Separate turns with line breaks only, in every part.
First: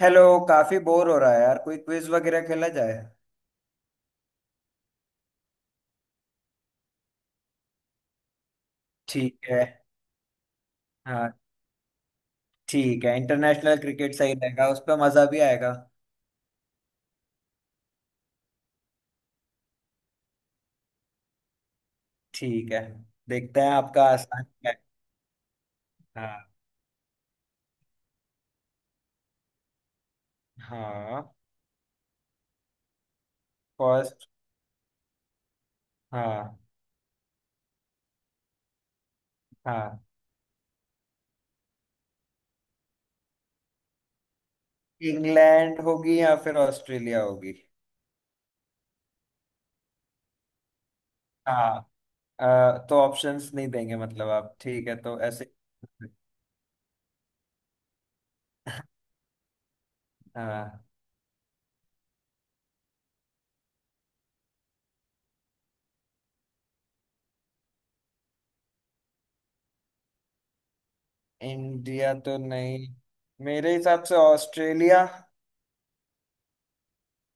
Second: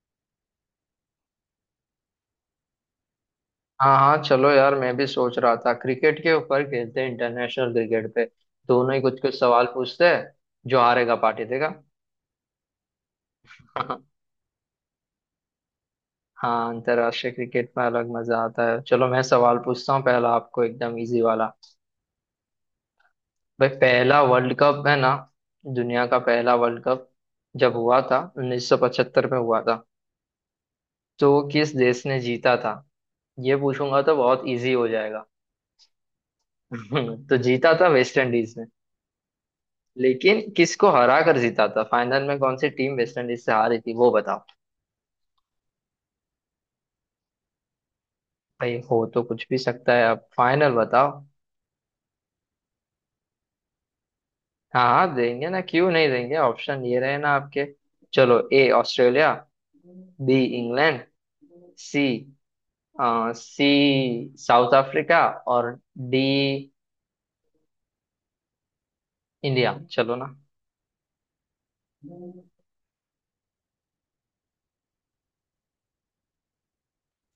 Hello. काफी bore हो रहा है यार, कोई क्विज वगैरह खेला जाए।
हाँ हाँ, चलो यार, मैं भी सोच रहा था। क्रिकेट के ऊपर खेलते हैं, इंटरनेशनल क्रिकेट पे। दोनों ही कुछ कुछ
ठीक है।
सवाल पूछते हैं, जो हारेगा
हाँ।
पार्टी देगा।
ठीक है, इंटरनेशनल क्रिकेट सही रहेगा, उस पर मजा भी आएगा।
हाँ, अंतर्राष्ट्रीय क्रिकेट में अलग मजा आता है। चलो मैं सवाल पूछता हूँ, पहला आपको एकदम इजी वाला।
ठीक है, देखते
भाई
हैं आपका
पहला
आसान
वर्ल्ड
क्या है।
कप है ना, दुनिया का
हाँ।
पहला वर्ल्ड कप, जब हुआ था 1975 में हुआ था,
हाँ।
तो वो किस देश ने जीता था? ये पूछूंगा तो
फर्स्ट।
बहुत इजी हो जाएगा।
हाँ।
तो जीता था वेस्ट इंडीज।
हाँ,
लेकिन किसको हरा कर जीता था, फाइनल में कौन सी टीम वेस्ट इंडीज से हारी थी, वो बताओ।
इंग्लैंड होगी या फिर ऑस्ट्रेलिया होगी।
भाई हो तो कुछ भी सकता है, आप फाइनल बताओ।
हाँ। अ, तो ऑप्शंस नहीं देंगे मतलब आप,
हाँ
ठीक है
हाँ
तो
देंगे
ऐसे।
ना, क्यों नहीं देंगे? ऑप्शन ये रहे ना आपके। चलो, ए ऑस्ट्रेलिया, बी
हाँ।
England, C C South Africa, और डी इंडिया। चलो ना,
इंडिया तो नहीं, मेरे हिसाब से ऑस्ट्रेलिया।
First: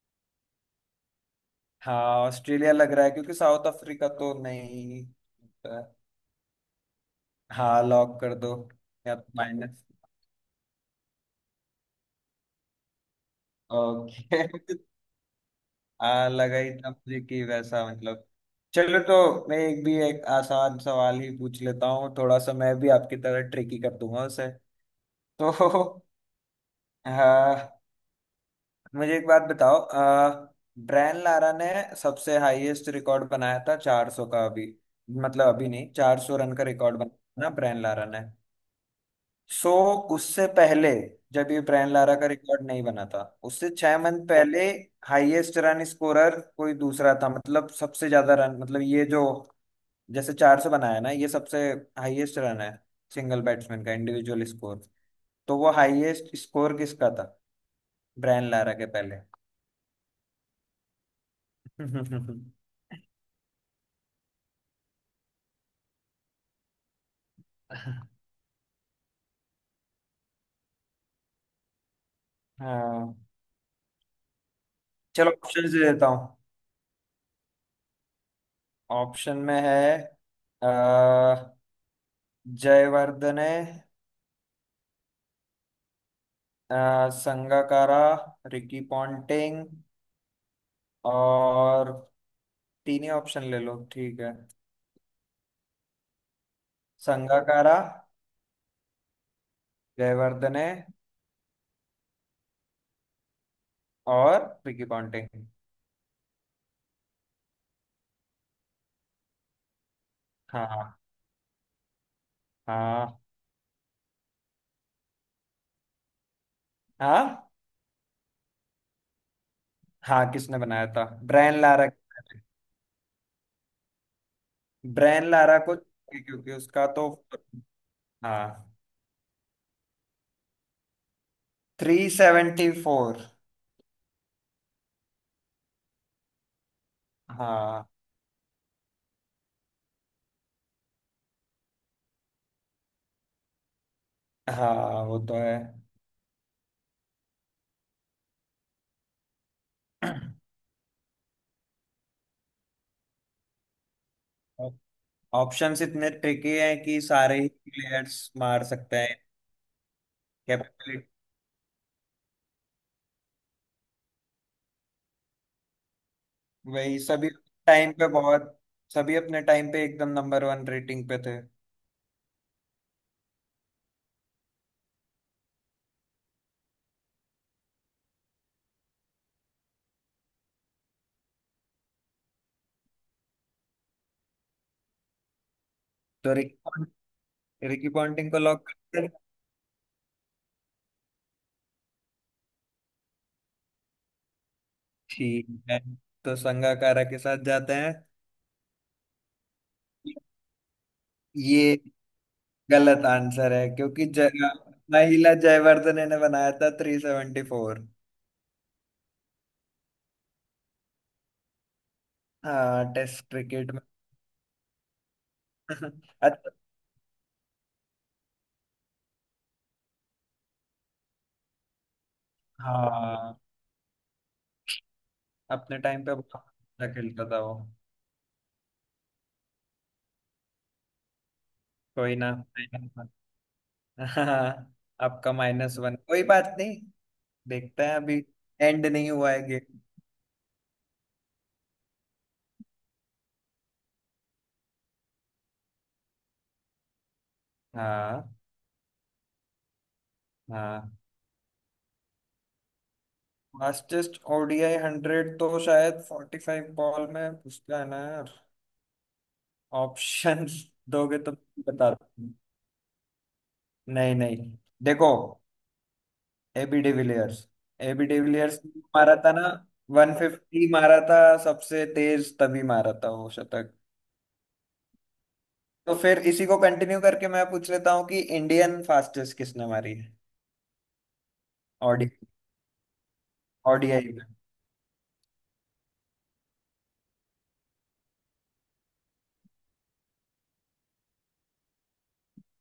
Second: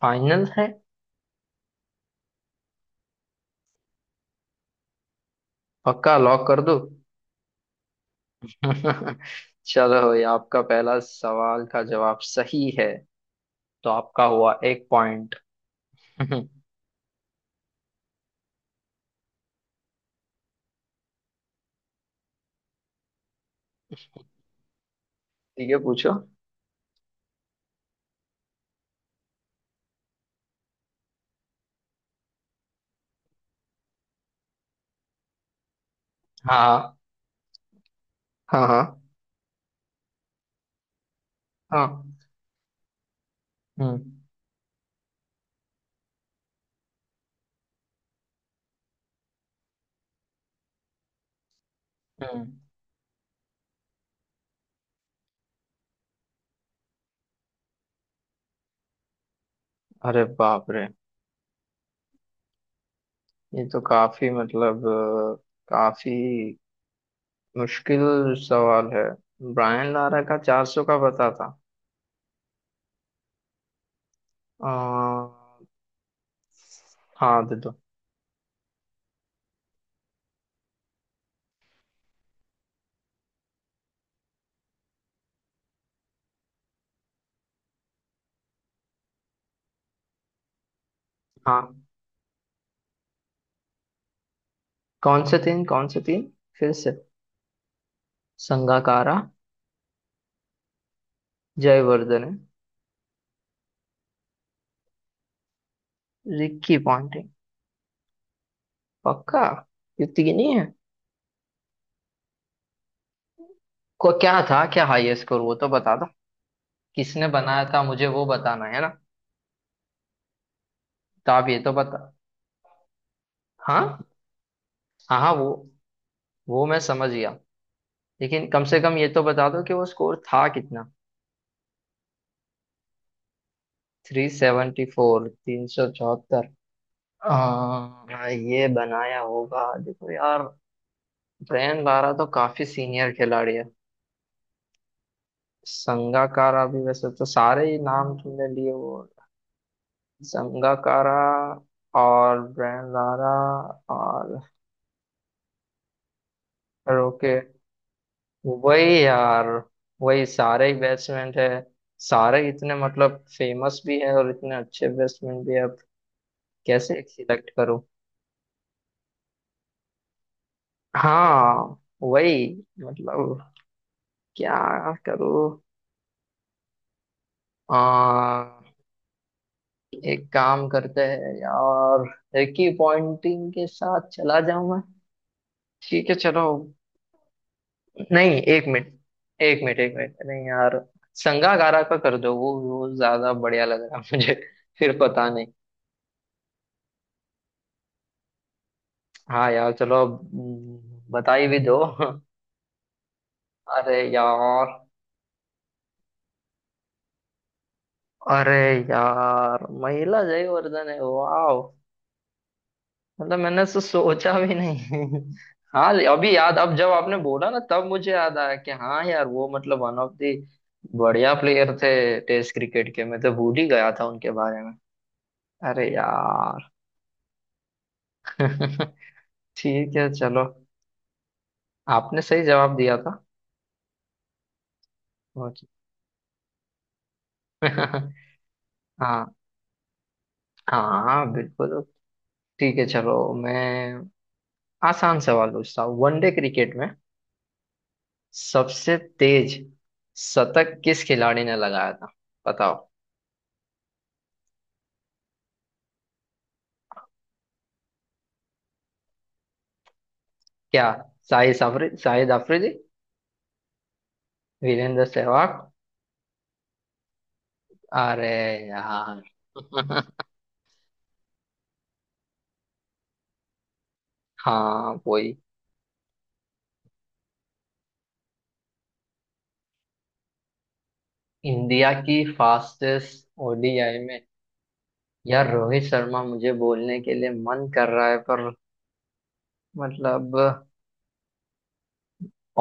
फाइनल है।
हाँ, ऑस्ट्रेलिया लग रहा है क्योंकि साउथ अफ्रीका तो नहीं।
पक्का लॉक कर दो।
हाँ, लॉक कर दो। या माइनस।
चलो, ये आपका पहला सवाल का जवाब सही है। तो आपका
ओके।
हुआ एक पॉइंट।
आ
ठीक
लगा ही था मुझे कि वैसा मतलब। चलो तो मैं एक आसान सवाल ही पूछ लेता हूँ, थोड़ा सा मैं भी आपकी तरह ट्रिकी कर दूंगा उसे। तो
है, पूछो।
हाँ, मुझे एक बात बताओ। ब्रायन लारा ने सबसे हाईएस्ट रिकॉर्ड बनाया था 400 का अभी, मतलब अभी नहीं, 400 रन का
हाँ
रिकॉर्ड बनाया था ना ब्रायन लारा ने।
हाँ हाँ
सो उससे पहले, जब ये ब्रायन
हाँ।
लारा का रिकॉर्ड नहीं बना था, उससे छह
हम्म।
मंथ पहले हाईएस्ट रन स्कोरर कोई दूसरा था, मतलब सबसे ज्यादा रन, मतलब ये जो जैसे चार सौ बनाया ना, ये सबसे हाईएस्ट
हम्म।
रन है सिंगल बैट्समैन का इंडिविजुअल स्कोर, तो वो हाईएस्ट स्कोर किसका था ब्रायन लारा के पहले।
अरे बाप रे, ये तो काफी मतलब काफी मुश्किल सवाल है। ब्रायन लारा का 400 का पता था।
हाँ। चलो
अ,
ऑप्शन दे देता हूँ।
हाँ दे दो।
ऑप्शन में है अ, जयवर्धने, संगाकारा, रिकी पॉन्टिंग
हाँ,
और तीन ही ऑप्शन ले लो ठीक है।
कौन से तीन कौन से तीन? फिर से।
संगाकारा,
संगाकारा,
जयवर्धने
जयवर्धन,
और रिकी पॉन्टिंग।
Ricky Ponting. पक्का ये तीन ही है?
हाँ। हाँ।
को क्या था, क्या हाईएस्ट स्कोर वो तो बता,
हाँ।
किसने बनाया था मुझे वो बताना है ना।
हाँ, किसने बनाया था।
तो आप ये
ब्रायन
तो
लारा।
बता। हाँ हाँ
ब्रायन
हाँ,
लारा को क्योंकि
वो मैं
उसका
समझ
तो।
गया। लेकिन कम
हाँ,
से कम ये तो बता दो कि वो स्कोर था कितना।
Three seventy four.
374, 374।
हाँ
ये बनाया होगा, देखो यार, ब्रेन बारा तो काफी सीनियर खिलाड़ी है।
हाँ, वो तो है।
संगाकारा भी, वैसे तो सारे ही नाम तुमने लिए वो, संगाकारा और ब्रेन लारा और
ऑप्शंस इतने ट्रिकी हैं कि
रोके।
सारे ही प्लेयर्स मार
वही
सकते
यार, वही
हैं।
सारे ही बेसमेंट है। सारे इतने मतलब फेमस भी है और इतने अच्छे बेसमेंट भी है, अब
वही
कैसे
सभी
सिलेक्ट करूं?
टाइम पे बहुत, सभी अपने टाइम पे एकदम नंबर वन रेटिंग पे थे।
हाँ वही, मतलब क्या करूं? आ, एक काम करते हैं यार, एक ही पॉइंटिंग के साथ चला जाऊं मैं। ठीक है
तो
चलो।
रिकी रिकी
नहीं,
पॉन्टिंग को लॉक
एक मिनट,
करते हैं?
एक मिनट एक मिनट, नहीं यार, संगाकारा का कर दो, वो ज्यादा बढ़िया लग रहा है मुझे। फिर पता नहीं।
ठीक है, तो संगाकारा के साथ जाते हैं।
हाँ यार, चलो अब बताई भी
ये
दो।
गलत आंसर है
अरे
क्योंकि जय
यार।
महिला जयवर्धने ने बनाया था थ्री सेवेंटी फोर।
अरे यार, महिला जयवर्धन है, वाह।
हाँ, टेस्ट
मतलब मैंने
क्रिकेट में।
सोचा भी नहीं। हाँ, अभी
अच्छा।
याद, अब जब आपने बोला ना तब मुझे याद आया कि हाँ यार वो मतलब वन ऑफ दी बढ़िया प्लेयर थे टेस्ट क्रिकेट के, मैं तो
हाँ,
भूल ही गया था उनके बारे में।
अपने
अरे
टाइम पे बहुत
यार।
अच्छा खेलता था वो।
ठीक है चलो,
कोई
आपने
ना।
सही जवाब दिया था।
हाँ, आपका माइनस वन, कोई बात नहीं। देखते हैं अभी, एंड नहीं
हाँ
हुआ है गेम।
हाँ, बिल्कुल। ठीक है चलो, मैं आसान सवाल पूछता हूँ। वनडे क्रिकेट में
हाँ।
सबसे तेज शतक
हाँ,
किस खिलाड़ी ने लगाया था? बताओ।
फास्टेस्ट ओडीआई हंड्रेड तो शायद फोर्टी फाइव बॉल में, पूछता है ना यार। ऑप्शन
क्या?
दोगे तो
शाहिद
बता
अफरीदी, शाहिद
दूं।
अफरीदी,
नहीं नहीं,
वीरेंद्र
देखो,
सहवाग।
AB de Villiers. एबी
अरे
डिविलियर्स ने मारा
यार।
था ना। वन फिफ्टी मारा था सबसे तेज, तभी मारा था वो शतक।
हाँ वही।
तो फिर इसी को कंटिन्यू करके मैं पूछ लेता हूँ कि इंडियन फास्टेस्ट किसने मारी
इंडिया
है
की फास्टेस्ट ओडीआई
ओडीआई
में?
में।
यार, रोहित शर्मा मुझे बोलने के लिए मन कर रहा है, पर मतलब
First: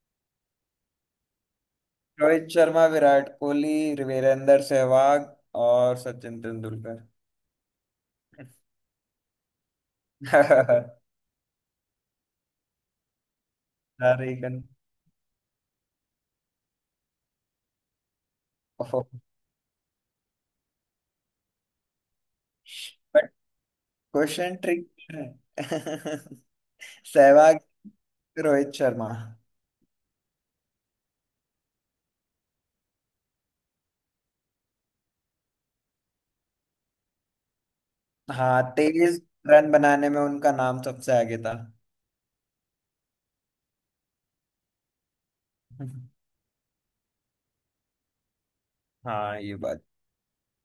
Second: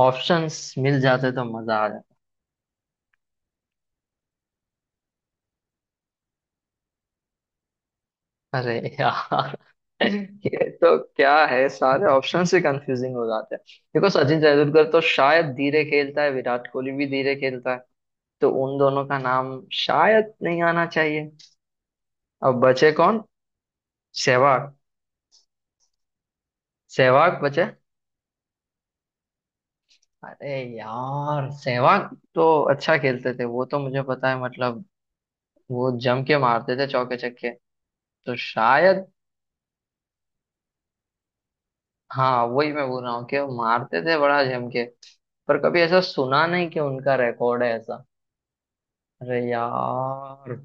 ऑप्शंस मिल जाते तो मजा आ।
रोहित शर्मा, विराट कोहली, वीरेंद्र सहवाग और सचिन तेंदुलकर।
अरे यार। ये तो क्या है, सारे ऑप्शन से कंफ्यूजिंग हो जाते हैं। देखो,
सारे
सचिन
गन।
तेंदुलकर तो शायद धीरे खेलता है, विराट कोहली भी धीरे खेलता है, तो उन
ओह।
दोनों का नाम शायद नहीं आना चाहिए। अब बचे कौन?
But question
Sehwag.
ट्रिक है।
सहवाग
सहवाग,
बचे।
रोहित शर्मा।
अरे यार, सहवाग तो अच्छा खेलते थे, वो तो मुझे पता है। मतलब वो जम के मारते थे चौके छक्के, तो
हाँ,
शायद।
तेईस रन बनाने में उनका नाम सबसे आगे था।
हाँ वही मैं बोल रहा हूँ कि वो मारते थे बड़ा जम के, पर कभी ऐसा सुना नहीं कि उनका रिकॉर्ड है।
हाँ,
अरे
ये बात।
यार,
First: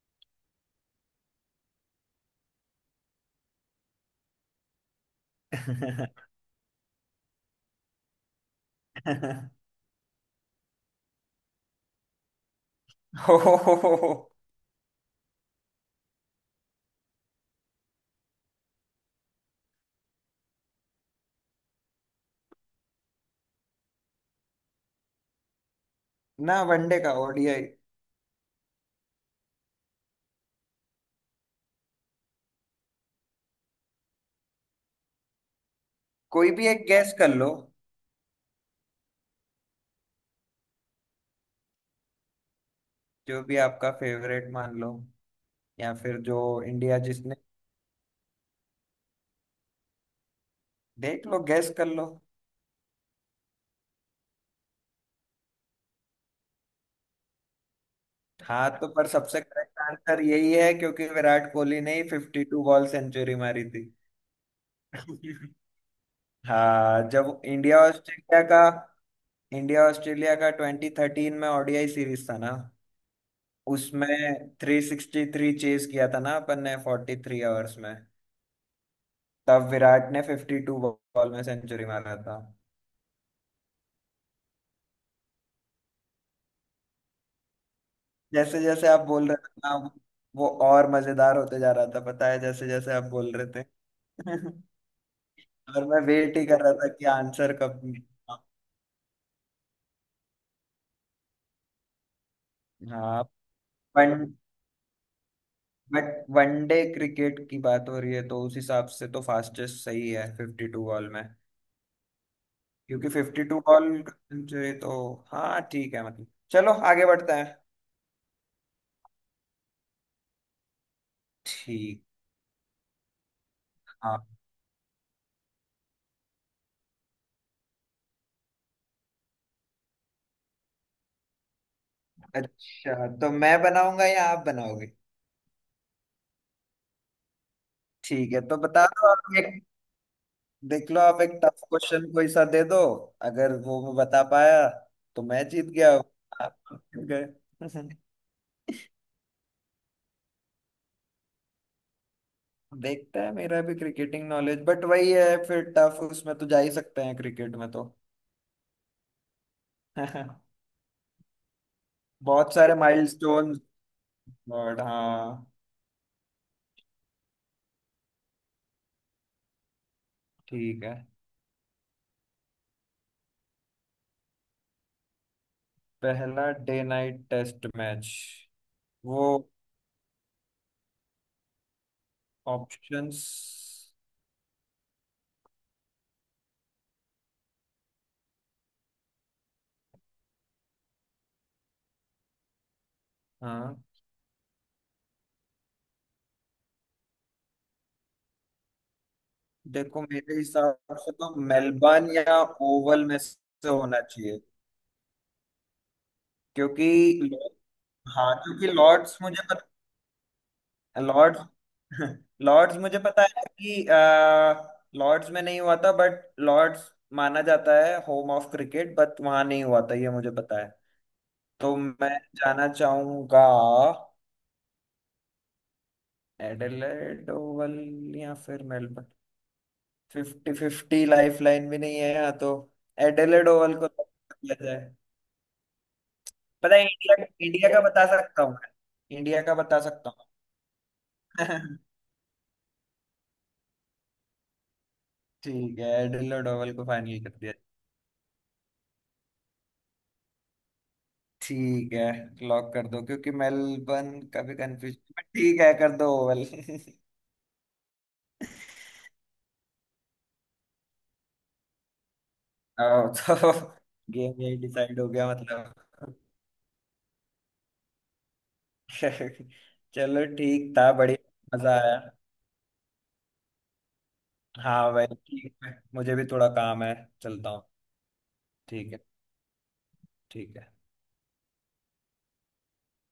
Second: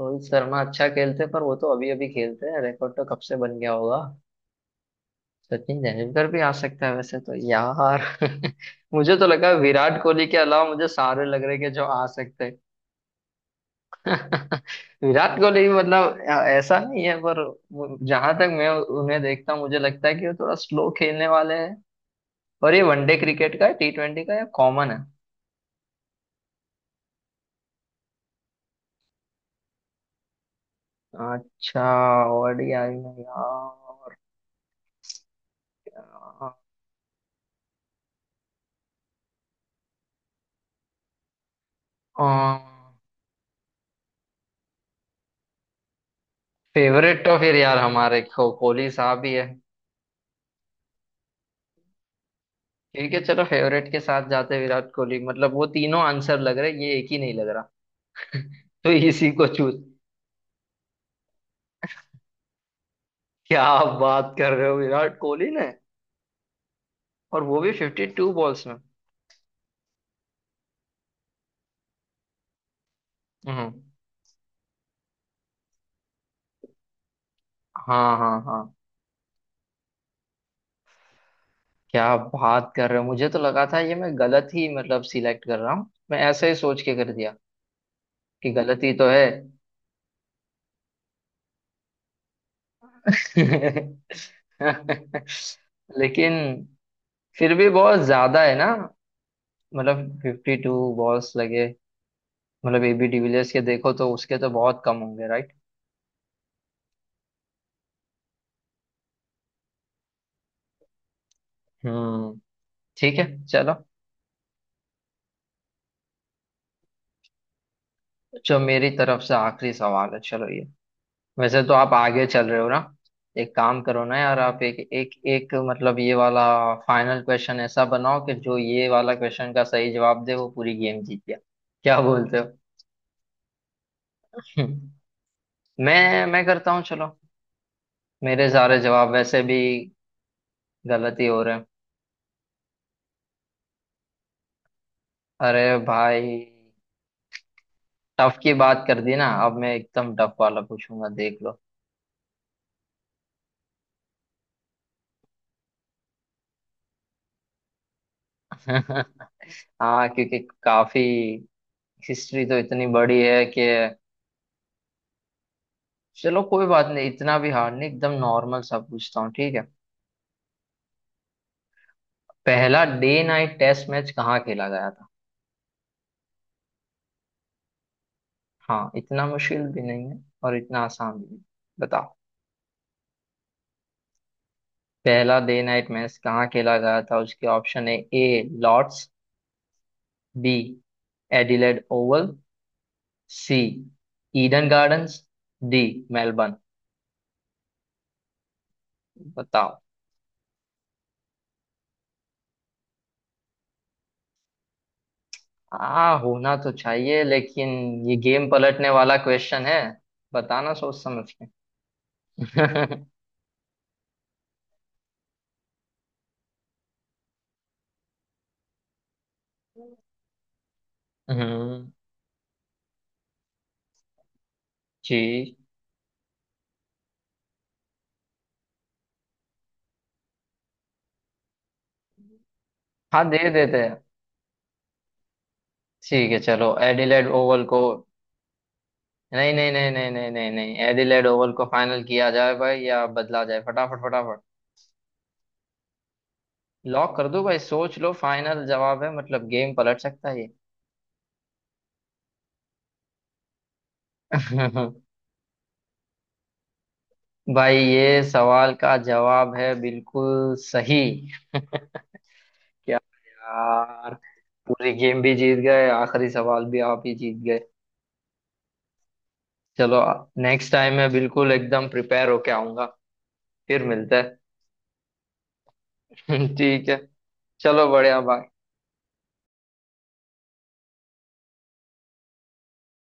रोहित शर्मा अच्छा खेलते, पर वो तो अभी अभी खेलते हैं, रिकॉर्ड तो कब से बन गया होगा। सचिन तेंदुलकर भी आ सकता है वैसे तो यार। मुझे तो लगा विराट कोहली के अलावा मुझे सारे लग रहे कि जो आ सकते हैं।
हो
विराट कोहली भी मतलब ऐसा नहीं है, पर जहां तक मैं उन्हें देखता हूँ, मुझे लगता है कि वो थोड़ा स्लो खेलने वाले हैं। और ये वनडे क्रिकेट का है, T20 का, या कॉमन है?
ना। वनडे का, ओडीआई।
अच्छा, ओडीआई में यार।
कोई भी एक गैस कर लो,
अ,
जो भी आपका फेवरेट मान लो, या फिर जो इंडिया
फेवरेट
जिसने।
तो फिर यार हमारे को, कोहली साहब ही है।
देख लो, गैस कर लो।
ठीक है चलो, फेवरेट के साथ जाते हैं, विराट कोहली। मतलब वो तीनों आंसर लग रहे, ये एक ही नहीं लग रहा।
हाँ, तो
तो
पर
इसी
सबसे
को चूज।
करेक्ट आंसर यही है क्योंकि विराट कोहली ने ही फिफ्टी टू बॉल सेंचुरी
क्या
मारी थी।
आप बात कर रहे हो? विराट कोहली ने?
हाँ, जब
और वो भी
इंडिया
फिफ्टी टू
ऑस्ट्रेलिया का,
बॉल्स में?
इंडिया ऑस्ट्रेलिया का ट्वेंटी थर्टीन में ओडीआई सीरीज था ना,
हम्म।
उसमें थ्री सिक्सटी थ्री चेज किया था ना अपन ने फोर्टी थ्री आवर्स में।
हाँ हाँ हाँ।
तब विराट ने फिफ्टी टू बॉल में सेंचुरी
क्या
मारा था।
बात कर रहे हो, मुझे तो लगा था ये मैं गलत ही मतलब सिलेक्ट कर रहा हूँ, मैं ऐसे ही सोच के कर दिया कि
जैसे जैसे
गलती
आप
तो है।
बोल रहे थे ना, वो और मजेदार होते जा रहा था, पता है, जैसे जैसे आप बोल रहे थे और मैं वेट ही कर
लेकिन
रहा था कि आंसर
फिर भी
कब
बहुत ज्यादा
मिलेगा।
है ना, मतलब 52 बॉल्स लगे। मतलब एबी
हाँ।
डिविलियर्स के देखो तो
वन।
उसके तो बहुत कम होंगे, राइट?
बट वनडे क्रिकेट की बात हो रही है तो उस हिसाब से तो फास्टेस्ट सही है फिफ्टी टू बॉल में,
हम्म।
क्योंकि
ठीक है
फिफ्टी टू
चलो।
बॉल सेंचुरी तो। हाँ, ठीक है, मतलब चलो आगे बढ़ते हैं।
जो मेरी तरफ से आखिरी सवाल है, चलो ये। वैसे तो आप
ठीक।
आगे चल रहे हो ना, एक काम करो ना
हाँ।
यार, आप एक एक एक मतलब ये वाला फाइनल क्वेश्चन ऐसा बनाओ कि जो ये वाला क्वेश्चन का सही जवाब दे वो पूरी गेम जीत गया। क्या बोलते हो?
अच्छा, तो मैं बनाऊंगा या आप बनाओगे?
मैं करता हूँ चलो।
ठीक है,
मेरे
तो
सारे
बता
जवाब
दो आप
वैसे भी
एक। देख लो,
गलत
आप
ही
एक
हो रहे
टफ
हैं।
क्वेश्चन कोई सा दे दो। अगर वो मैं बता पाया तो मैं
अरे
जीत गया,
भाई,
आप जीत गए।
टफ की बात कर दी ना, अब मैं एकदम टफ वाला पूछूंगा, देख लो।
देखता है मेरा भी क्रिकेटिंग नॉलेज, बट वही है, फिर टफ उसमें तो जा ही सकते हैं क्रिकेट में तो।
हाँ क्योंकि काफी हिस्ट्री
बहुत
तो
सारे
इतनी बड़ी है
माइलस्टोन।
कि।
बट हाँ,
चलो कोई बात नहीं, इतना भी हार्ड नहीं, एकदम नॉर्मल सा पूछता हूँ, ठीक है।
ठीक है।
पहला डे नाइट टेस्ट मैच कहाँ खेला गया था?
पहला डे नाइट टेस्ट मैच।
हाँ,
वो
इतना मुश्किल भी नहीं है और इतना आसान भी नहीं। बताओ।
ऑप्शंस।
पहला डे नाइट मैच कहाँ खेला गया था, उसके ऑप्शन है: A Lord's, B Adelaide Oval, C
हाँ,
ईडन गार्डन्स, डी मेलबर्न। बताओ।
देखो मेरे हिसाब से तो मेलबर्न या ओवल में से होना चाहिए,
हाँ, होना तो
क्योंकि
चाहिए लेकिन ये
हाँ,
गेम
क्योंकि
पलटने वाला
लॉर्ड्स मुझे
क्वेश्चन है, बताना सोच समझ
लॉर्ड्स,
के।
लॉर्ड्स मुझे पता है कि लॉर्ड्स में नहीं हुआ था, बट लॉर्ड्स माना जाता है होम ऑफ क्रिकेट, बट वहां नहीं हुआ था, ये मुझे पता है। तो
हम्म।
मैं जाना चाहूंगा
जी।
एडिलेड ओवल या फिर Melbourne. Fifty fifty lifeline भी नहीं है यहाँ तो।
हाँ, दे
एडिलेड ओवल
देते
को
हैं।
lock किया जाए।
ठीक है चलो,
पता है इंडिया
एडिलेड ओवल
इंडिया का
को।
बता सकता हूँ मैं, इंडिया
नहीं
का
नहीं
बता
नहीं नहीं
सकता
नहीं नहीं नहीं, एडिलेड ओवल को
हूँ।
फाइनल किया जाए भाई, या बदला जाए, फटाफट फटाफट।
ठीक है, एडिलेड ओवल को
लॉक
फाइनल
कर
कर
दो
दिया।
भाई, सोच लो, फाइनल जवाब है, मतलब गेम पलट सकता है ये।
ठीक है, लॉक कर दो क्योंकि मेलबर्न का भी कंफ्यूजन, ठीक है, कर दो ओवल।
भाई, ये सवाल का जवाब है बिल्कुल सही। क्या
आओ, तो
यार,
गेम यही
पूरी
डिसाइड हो
गेम
गया
भी जीत
मतलब।
गए, आखिरी सवाल भी आप ही जीत गए। चलो।
चलो,
नेक्स्ट
ठीक था,
टाइम मैं बिल्कुल
बढ़िया। मजा
एकदम
आया।
प्रिपेयर होके आऊंगा। फिर मिलते
हाँ भाई, ठीक है, मुझे भी
हैं।
थोड़ा काम
ठीक
है,
है
चलता हूँ।
चलो, बढ़िया, बाय।
ठीक है। ठीक है।